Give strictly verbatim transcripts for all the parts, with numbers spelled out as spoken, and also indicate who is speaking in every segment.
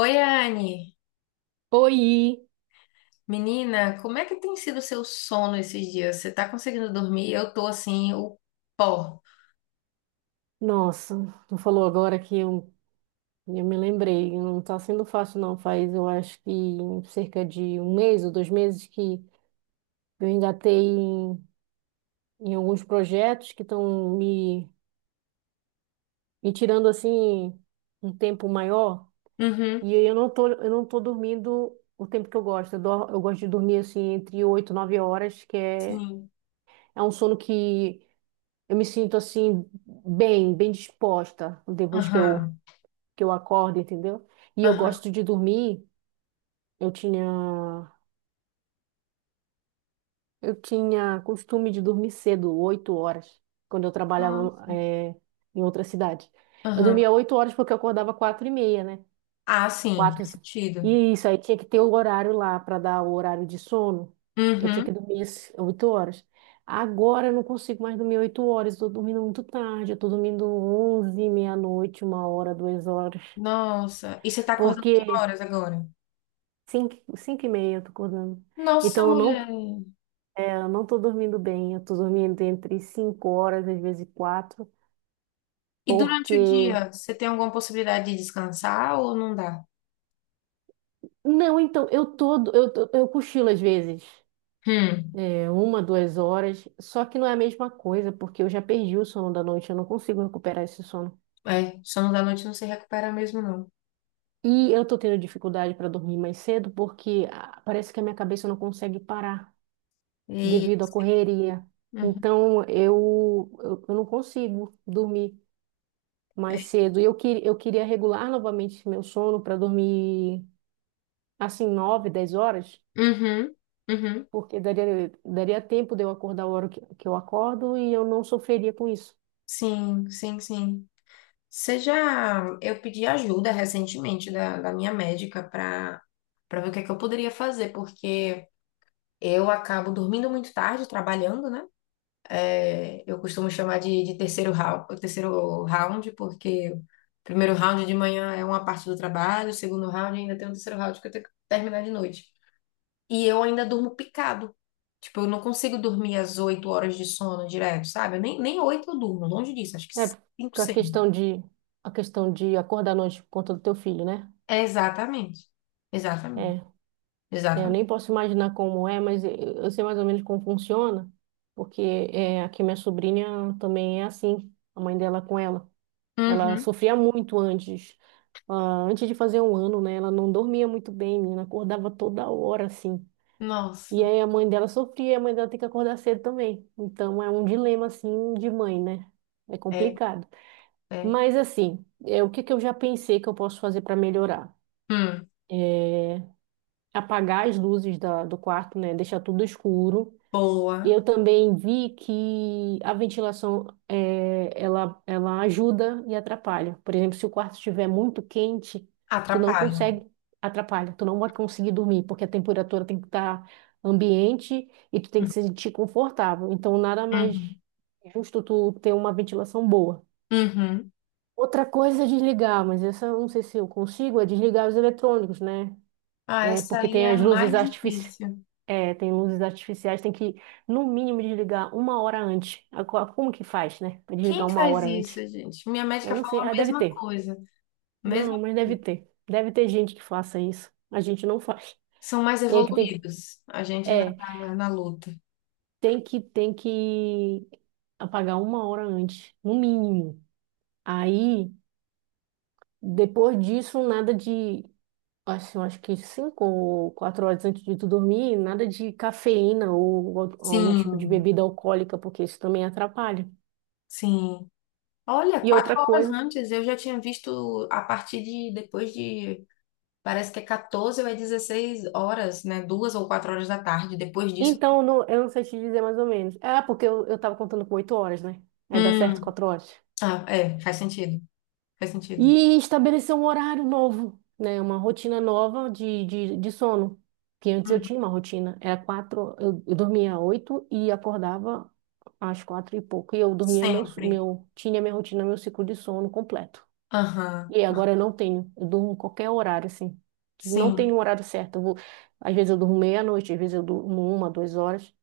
Speaker 1: Oi, Anne.
Speaker 2: Oi!
Speaker 1: Menina, como é que tem sido o seu sono esses dias? Você tá conseguindo dormir? Eu tô assim, o pó.
Speaker 2: Nossa, tu falou agora que eu, eu me lembrei, não tá sendo fácil não, faz eu acho que cerca de um mês ou dois meses que eu engatei em, em alguns projetos que estão me, me tirando assim um tempo maior
Speaker 1: Uhum.
Speaker 2: e eu não tô, eu não tô dormindo o tempo que eu gosto, eu, dor- eu gosto de dormir assim entre oito e nove horas, que é,
Speaker 1: Sim.
Speaker 2: é um sono que eu me sinto assim bem, bem disposta depois que eu
Speaker 1: Aham.
Speaker 2: que eu acordo, entendeu? E eu
Speaker 1: Aham.
Speaker 2: gosto de dormir. Eu tinha, eu tinha costume de dormir cedo, oito horas, quando eu trabalhava,
Speaker 1: Nossa.
Speaker 2: eh, em outra cidade. Eu
Speaker 1: Aham.
Speaker 2: dormia oito horas porque eu acordava quatro e meia, né?
Speaker 1: Ah, sim,
Speaker 2: Quatro.
Speaker 1: faz
Speaker 2: E
Speaker 1: sentido.
Speaker 2: E isso aí tinha que ter o horário lá para dar o horário de sono. Eu tinha que
Speaker 1: Uhum.
Speaker 2: dormir as oito horas. Agora eu não consigo mais dormir oito horas. Estou dormindo muito tarde. Eu estou dormindo onze, meia-noite, uma hora, duas horas.
Speaker 1: Nossa. E você tá acordando que
Speaker 2: Porque
Speaker 1: horas agora?
Speaker 2: cinco, cinco e meia eu tô acordando.
Speaker 1: Nossa,
Speaker 2: Então eu não,
Speaker 1: mulher.
Speaker 2: é, eu não tô dormindo bem, eu tô dormindo entre cinco horas, às vezes quatro,
Speaker 1: E durante o
Speaker 2: porque.
Speaker 1: dia, você tem alguma possibilidade de descansar ou não dá?
Speaker 2: Não, então, eu tô, eu, tô- eu cochilo às vezes,
Speaker 1: Hum.
Speaker 2: é, uma, duas horas, só que não é a mesma coisa, porque eu já perdi o sono da noite, eu não consigo recuperar esse sono.
Speaker 1: É, sono da noite não se recupera mesmo, não.
Speaker 2: E eu tô tendo dificuldade para dormir mais cedo, porque ah, parece que a minha cabeça não consegue parar
Speaker 1: E.
Speaker 2: devido à correria.
Speaker 1: Uhum.
Speaker 2: Então, eu, eu, eu não consigo dormir mais cedo. E eu, que, eu queria regular novamente meu sono para dormir assim, nove dez horas,
Speaker 1: Uhum. Uhum.
Speaker 2: porque daria, daria tempo de eu acordar a hora que, que eu acordo e eu não sofreria com isso.
Speaker 1: Sim, sim, sim. seja Eu pedi ajuda recentemente da, da minha médica para para ver o que é que eu poderia fazer, porque eu acabo dormindo muito tarde, trabalhando, né? É, eu costumo chamar de, de terceiro round, terceiro round, porque o primeiro round de manhã é uma parte do trabalho, o segundo round ainda tem um terceiro round que eu tenho que terminar de noite. E eu ainda durmo picado. Tipo, eu não consigo dormir as oito horas de sono direto, sabe? Eu nem, nem oito eu durmo, longe disso, acho que
Speaker 2: É,
Speaker 1: cinco,
Speaker 2: porque a
Speaker 1: seis.
Speaker 2: questão de, a questão de acordar à noite por conta do teu filho, né?
Speaker 1: Exatamente. Exatamente.
Speaker 2: É, eu
Speaker 1: Exatamente.
Speaker 2: nem posso imaginar como é, mas eu, eu sei mais ou menos como funciona, porque é, aqui minha sobrinha também é assim, a mãe dela com ela. Ela
Speaker 1: Uhum.
Speaker 2: sofria muito antes, ah, antes de fazer um ano, né? Ela não dormia muito bem, menina, acordava toda hora, assim. E
Speaker 1: Nossa.
Speaker 2: aí a mãe dela sofria, e a mãe dela tem que acordar cedo também. Então é um dilema, assim, de mãe, né? É
Speaker 1: É,
Speaker 2: complicado.
Speaker 1: é.
Speaker 2: Mas, assim, é, o que que eu já pensei que eu posso fazer para melhorar?
Speaker 1: Hum.
Speaker 2: Apagar as luzes da, do quarto, né? Deixar tudo escuro. E
Speaker 1: Boa.
Speaker 2: eu também vi que a ventilação eh, ela, ela ajuda e atrapalha. Por exemplo, se o quarto estiver muito quente, tu não
Speaker 1: Atrapalha.
Speaker 2: consegue, atrapalha, tu não vai conseguir dormir, porque a temperatura tem que estar ambiente e tu tem que
Speaker 1: Hum.
Speaker 2: se sentir confortável. Então, nada mais
Speaker 1: Uhum.
Speaker 2: justo tu ter uma ventilação boa.
Speaker 1: Uhum.
Speaker 2: Outra coisa é desligar, mas essa eu não sei se eu consigo, é desligar os eletrônicos, né?
Speaker 1: Ah,
Speaker 2: É,
Speaker 1: essa
Speaker 2: porque
Speaker 1: aí é
Speaker 2: tem
Speaker 1: a
Speaker 2: as luzes
Speaker 1: mais
Speaker 2: artificiais.
Speaker 1: difícil.
Speaker 2: É, tem luzes artificiais, tem que, no mínimo, desligar uma hora antes. A co- Como que faz, né? Pra desligar
Speaker 1: Quem
Speaker 2: uma
Speaker 1: faz
Speaker 2: hora antes.
Speaker 1: isso, gente? Minha
Speaker 2: Eu
Speaker 1: médica
Speaker 2: não
Speaker 1: falou
Speaker 2: sei, ah,
Speaker 1: a
Speaker 2: deve
Speaker 1: mesma
Speaker 2: ter.
Speaker 1: coisa. Mesmo
Speaker 2: Não, mas deve ter. Deve ter gente que faça isso. A gente não faz.
Speaker 1: são mais
Speaker 2: E aí que tem que,
Speaker 1: evoluídos. A gente ainda
Speaker 2: é,
Speaker 1: tá na luta.
Speaker 2: tem que, tem que apagar uma hora antes, no mínimo. Aí, depois disso, nada de, assim, eu acho que cinco ou quatro horas antes de tu dormir, nada de cafeína ou, ou algum tipo de
Speaker 1: Sim,
Speaker 2: bebida alcoólica, porque isso também atrapalha.
Speaker 1: sim. Olha,
Speaker 2: E
Speaker 1: quatro
Speaker 2: outra
Speaker 1: horas
Speaker 2: coisa.
Speaker 1: antes eu já tinha visto a partir de depois de parece que é quatorze ou é dezesseis horas, né? Duas ou quatro horas da tarde. Depois disso.
Speaker 2: Então, não- eu não sei te dizer mais ou menos. Ah, porque eu, eu tava contando com oito horas, né? Aí dá certo
Speaker 1: Hum,
Speaker 2: quatro horas.
Speaker 1: Ah, é, faz sentido. Faz sentido.
Speaker 2: E estabelecer um horário novo, né? Uma rotina nova de, de, de sono. Que antes eu
Speaker 1: Hum,
Speaker 2: tinha uma rotina. Era quatro, eu, eu dormia oito e acordava às quatro e pouco. E eu dormia meu,
Speaker 1: sempre.
Speaker 2: meu, tinha minha rotina, meu ciclo de sono completo.
Speaker 1: Aham,
Speaker 2: E agora eu não tenho. Eu durmo qualquer horário, assim. Não
Speaker 1: sim.
Speaker 2: tenho um horário certo. Eu vou, às vezes eu durmo meia-noite, às vezes eu durmo uma, duas horas.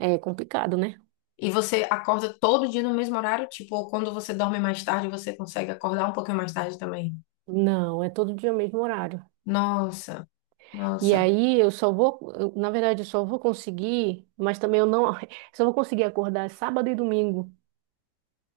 Speaker 2: É complicado, né?
Speaker 1: E você acorda todo dia no mesmo horário? Tipo, ou quando você dorme mais tarde, você consegue acordar um pouquinho mais tarde também?
Speaker 2: Não, é todo dia o mesmo horário.
Speaker 1: Nossa,
Speaker 2: E
Speaker 1: nossa.
Speaker 2: aí eu só vou, eu, na verdade, eu só vou conseguir, mas também eu não, só vou conseguir acordar sábado e domingo,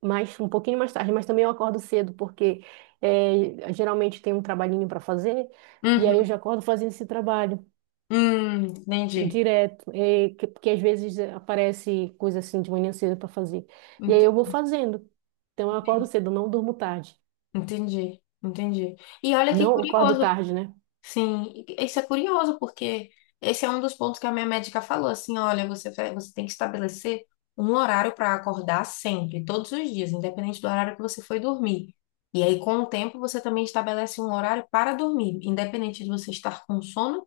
Speaker 2: mas um pouquinho mais tarde, mas também eu acordo cedo, porque é, geralmente tem um trabalhinho para fazer, e aí eu
Speaker 1: Uhum.
Speaker 2: já acordo fazendo esse trabalho
Speaker 1: Hum, entendi.
Speaker 2: direto, é, que, porque às vezes eh, aparece coisa assim de manhã cedo para fazer. E aí
Speaker 1: Ent-
Speaker 2: eu vou fazendo. Então eu acordo cedo, não durmo tarde.
Speaker 1: Entendi, entendi. E olha que
Speaker 2: Não acordo
Speaker 1: curioso,
Speaker 2: tarde, né?
Speaker 1: sim, e isso é curioso, porque esse é um dos pontos que a minha médica falou, assim, olha, você, vai- você tem que estabelecer um horário para acordar sempre, todos os dias, independente do horário que você foi dormir. E aí, com o tempo, você também estabelece um horário para dormir, independente de você estar com sono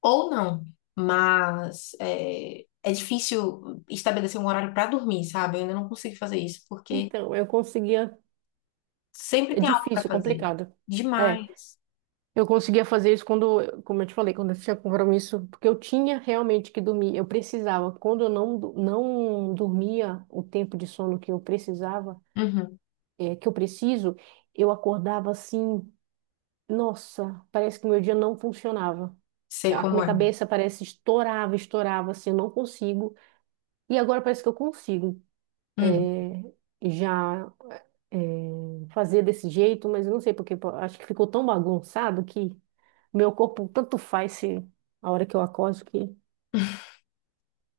Speaker 1: ou não. Mas é, é difícil estabelecer um horário para dormir, sabe? Eu ainda não consigo fazer isso, porque
Speaker 2: Então, eu consegui.
Speaker 1: sempre
Speaker 2: É
Speaker 1: tem algo para
Speaker 2: difícil,
Speaker 1: fazer.
Speaker 2: complicado. É,
Speaker 1: Demais.
Speaker 2: eu conseguia fazer isso quando, como eu te falei, quando eu tinha compromisso, porque eu tinha realmente que dormir, eu precisava. Quando eu não, do- não dormia o tempo de sono que eu precisava,
Speaker 1: Uhum,
Speaker 2: é, que eu preciso, eu acordava assim, nossa, parece que meu dia não funcionava.
Speaker 1: sei
Speaker 2: A
Speaker 1: como
Speaker 2: minha
Speaker 1: é.
Speaker 2: cabeça parece estourava, estourava, assim, eu não consigo. E agora parece que eu consigo.
Speaker 1: Uhum.
Speaker 2: É, já eh, fazer desse jeito, mas eu não sei porque pô, acho que ficou tão bagunçado que meu corpo tanto faz se a hora que eu acordo que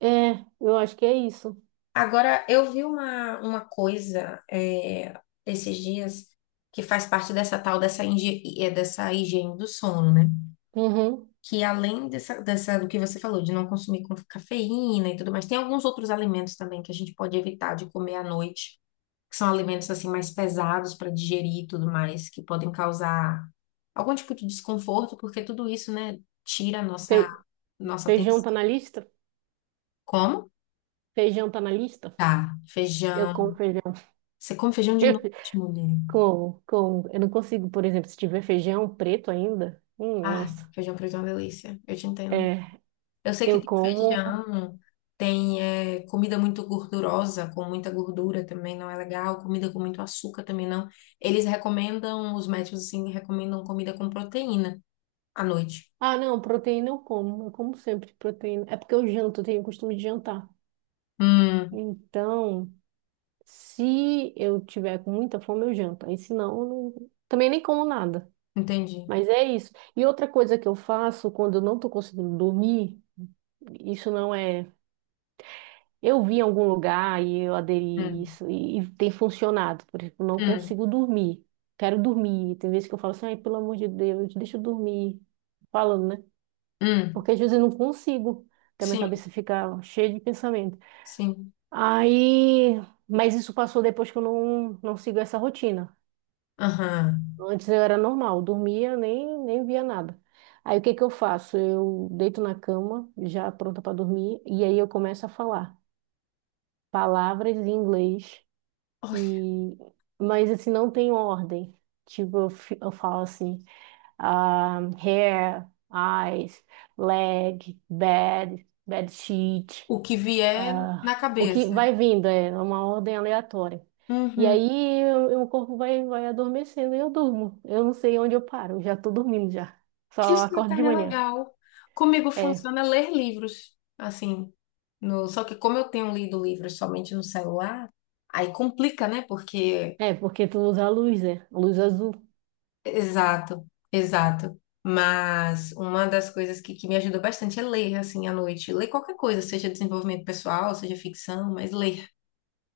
Speaker 2: é, eu acho que é isso.
Speaker 1: Agora, eu vi uma, uma coisa é, esses dias que faz parte dessa tal dessa, inge- é, dessa higiene do sono, né?
Speaker 2: Uhum.
Speaker 1: Que além dessa, dessa, do que você falou, de não consumir com cafeína e tudo mais, tem alguns outros alimentos também que a gente pode evitar de comer à noite, que são alimentos assim mais pesados para digerir e tudo mais, que podem causar algum tipo de desconforto, porque tudo isso, né, tira a nossa,
Speaker 2: Fe-
Speaker 1: nossa
Speaker 2: Feijão tá
Speaker 1: atenção.
Speaker 2: na lista?
Speaker 1: Como?
Speaker 2: Feijão tá na lista?
Speaker 1: Tá,
Speaker 2: Eu
Speaker 1: feijão.
Speaker 2: como feijão.
Speaker 1: Você come feijão de noite, mulher?
Speaker 2: Com, com, eu não consigo, por exemplo, se tiver feijão preto ainda, hum,
Speaker 1: Ai,
Speaker 2: nossa.
Speaker 1: feijão preto é uma delícia. Eu te entendo.
Speaker 2: É,
Speaker 1: Eu sei que
Speaker 2: eu
Speaker 1: tem
Speaker 2: como.
Speaker 1: feijão, tem eh, comida muito gordurosa, com muita gordura também não é legal, comida com muito açúcar também não. Eles recomendam, os médicos assim, recomendam comida com proteína à noite.
Speaker 2: Ah, não, proteína eu como. Eu como sempre proteína. É porque eu janto, eu tenho o costume de jantar.
Speaker 1: Hum,
Speaker 2: Então, se eu tiver com muita fome, eu janto. Aí, se não, eu não- também nem como nada.
Speaker 1: entendi.
Speaker 2: Mas é isso. E outra coisa que eu faço quando eu não estou conseguindo dormir, isso não é. Eu vi em algum lugar e eu aderi
Speaker 1: Hum,
Speaker 2: isso e, e, tem funcionado. Por exemplo, não
Speaker 1: hum,
Speaker 2: consigo dormir. Quero dormir. Tem vezes que eu falo assim, ai, pelo amor de Deus, deixa eu dormir. Falando, né?
Speaker 1: hum.
Speaker 2: Porque às vezes eu não consigo. Até minha
Speaker 1: Sim,
Speaker 2: cabeça fica cheia de pensamento.
Speaker 1: sim.
Speaker 2: Aí. Mas isso passou depois que eu não, não sigo essa rotina.
Speaker 1: Aham.
Speaker 2: Antes eu era normal, dormia, nem, nem via nada. Aí o que que eu faço? Eu deito na cama, já pronta para dormir, e aí eu começo a falar palavras em inglês, e mas assim, não tem ordem. Tipo, eu, fi- eu falo assim, ah, hair, eyes, leg, bed, bed sheet.
Speaker 1: O que vier na
Speaker 2: Ah, o que
Speaker 1: cabeça.
Speaker 2: vai vindo é uma ordem aleatória. E
Speaker 1: Uhum.
Speaker 2: aí eu- eu- o corpo vai, vai adormecendo e eu durmo. Eu não sei onde eu paro, eu já tô dormindo já. Só
Speaker 1: Isso,
Speaker 2: acordo de
Speaker 1: Natália, é
Speaker 2: manhã.
Speaker 1: legal. Comigo
Speaker 2: É,
Speaker 1: funciona ler livros, assim. No... Só que como eu tenho lido livros somente no celular, aí complica, né? Porque.
Speaker 2: é porque tu usa a luz, né? Luz azul.
Speaker 1: Exato, exato. Mas uma das coisas que, que me ajuda bastante é ler, assim, à noite. Ler qualquer coisa, seja desenvolvimento pessoal, seja ficção, mas ler.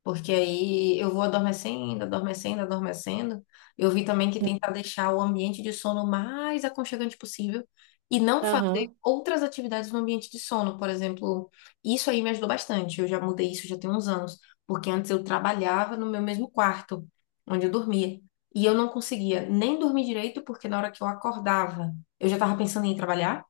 Speaker 1: Porque aí eu vou adormecendo, adormecendo, adormecendo. Eu vi também que tentar deixar o ambiente de sono mais aconchegante possível e não fazer
Speaker 2: Aham.
Speaker 1: outras atividades no ambiente de sono, por exemplo. Isso aí me ajudou bastante. Eu já mudei isso já tem uns anos, porque antes eu trabalhava no meu mesmo quarto, onde eu dormia. E eu não conseguia nem dormir direito, porque na hora que eu acordava, eu já estava pensando em ir trabalhar.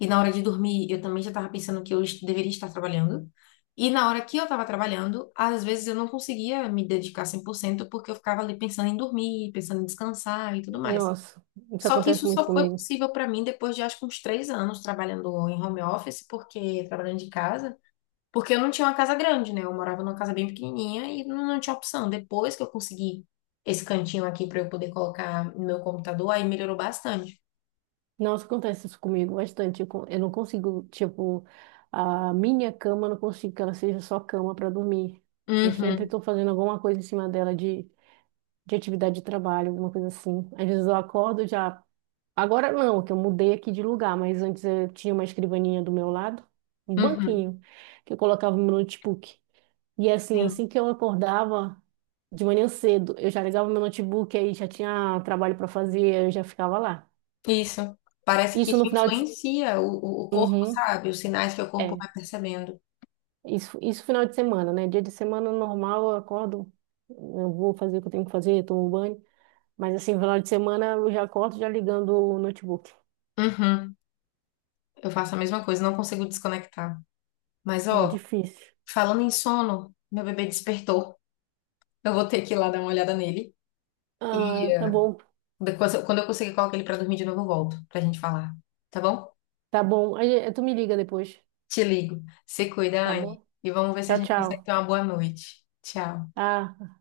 Speaker 1: E na hora de dormir, eu também já estava pensando que eu est- deveria estar trabalhando. E na hora que eu estava trabalhando, às vezes eu não conseguia me dedicar cem por cento porque eu ficava ali pensando em dormir, pensando em descansar e tudo mais.
Speaker 2: Nossa, isso
Speaker 1: Só que isso
Speaker 2: acontece muito
Speaker 1: só foi
Speaker 2: comigo.
Speaker 1: possível para mim depois de acho que uns três anos trabalhando em home office, porque trabalhando de casa, porque eu não tinha uma casa grande, né? Eu morava numa casa bem pequenininha e não, não tinha opção. Depois que eu consegui esse cantinho aqui para eu poder colocar no meu computador, aí melhorou bastante.
Speaker 2: Nossa, acontece isso comigo bastante. Eu con- eu não consigo, tipo, a minha cama, eu não consigo que ela seja só cama para dormir. Eu sempre
Speaker 1: Uhum,
Speaker 2: tô fazendo alguma coisa em cima dela de de atividade de trabalho, alguma coisa assim. Às vezes eu acordo já. Agora não, que eu mudei aqui de lugar, mas antes eu tinha uma escrivaninha do meu lado, um
Speaker 1: uhum,
Speaker 2: banquinho, que eu colocava meu notebook. E assim,
Speaker 1: sim.
Speaker 2: assim que eu acordava de manhã cedo, eu já ligava meu notebook, aí já tinha trabalho para fazer, eu já ficava lá.
Speaker 1: Isso. Parece que
Speaker 2: Isso
Speaker 1: isso
Speaker 2: no final de. se-
Speaker 1: influencia o, o o corpo,
Speaker 2: Uhum,
Speaker 1: sabe? Os sinais que o corpo
Speaker 2: é.
Speaker 1: vai percebendo.
Speaker 2: Isso, isso final de semana, né? Dia de semana normal, eu acordo, eu vou fazer o que eu tenho que fazer, tomo banho. Mas assim, final de semana eu já acordo já ligando o notebook.
Speaker 1: Uhum. Eu faço a mesma coisa, não consigo desconectar. Mas,
Speaker 2: É
Speaker 1: ó,
Speaker 2: difícil.
Speaker 1: falando em sono, meu bebê despertou. Eu vou ter que ir lá dar uma olhada nele. E
Speaker 2: Ah, tá
Speaker 1: eh,
Speaker 2: bom.
Speaker 1: depois, quando eu conseguir colocar ele pra dormir de novo, eu volto pra gente falar. Tá bom?
Speaker 2: Tá bom. Aí, eh, tu me liga depois,
Speaker 1: Te ligo. Se cuida,
Speaker 2: tá
Speaker 1: Anne.
Speaker 2: bom?
Speaker 1: E vamos ver se a
Speaker 2: Tchau,
Speaker 1: gente consegue
Speaker 2: tchau.
Speaker 1: ter uma boa noite. Tchau.
Speaker 2: Ah.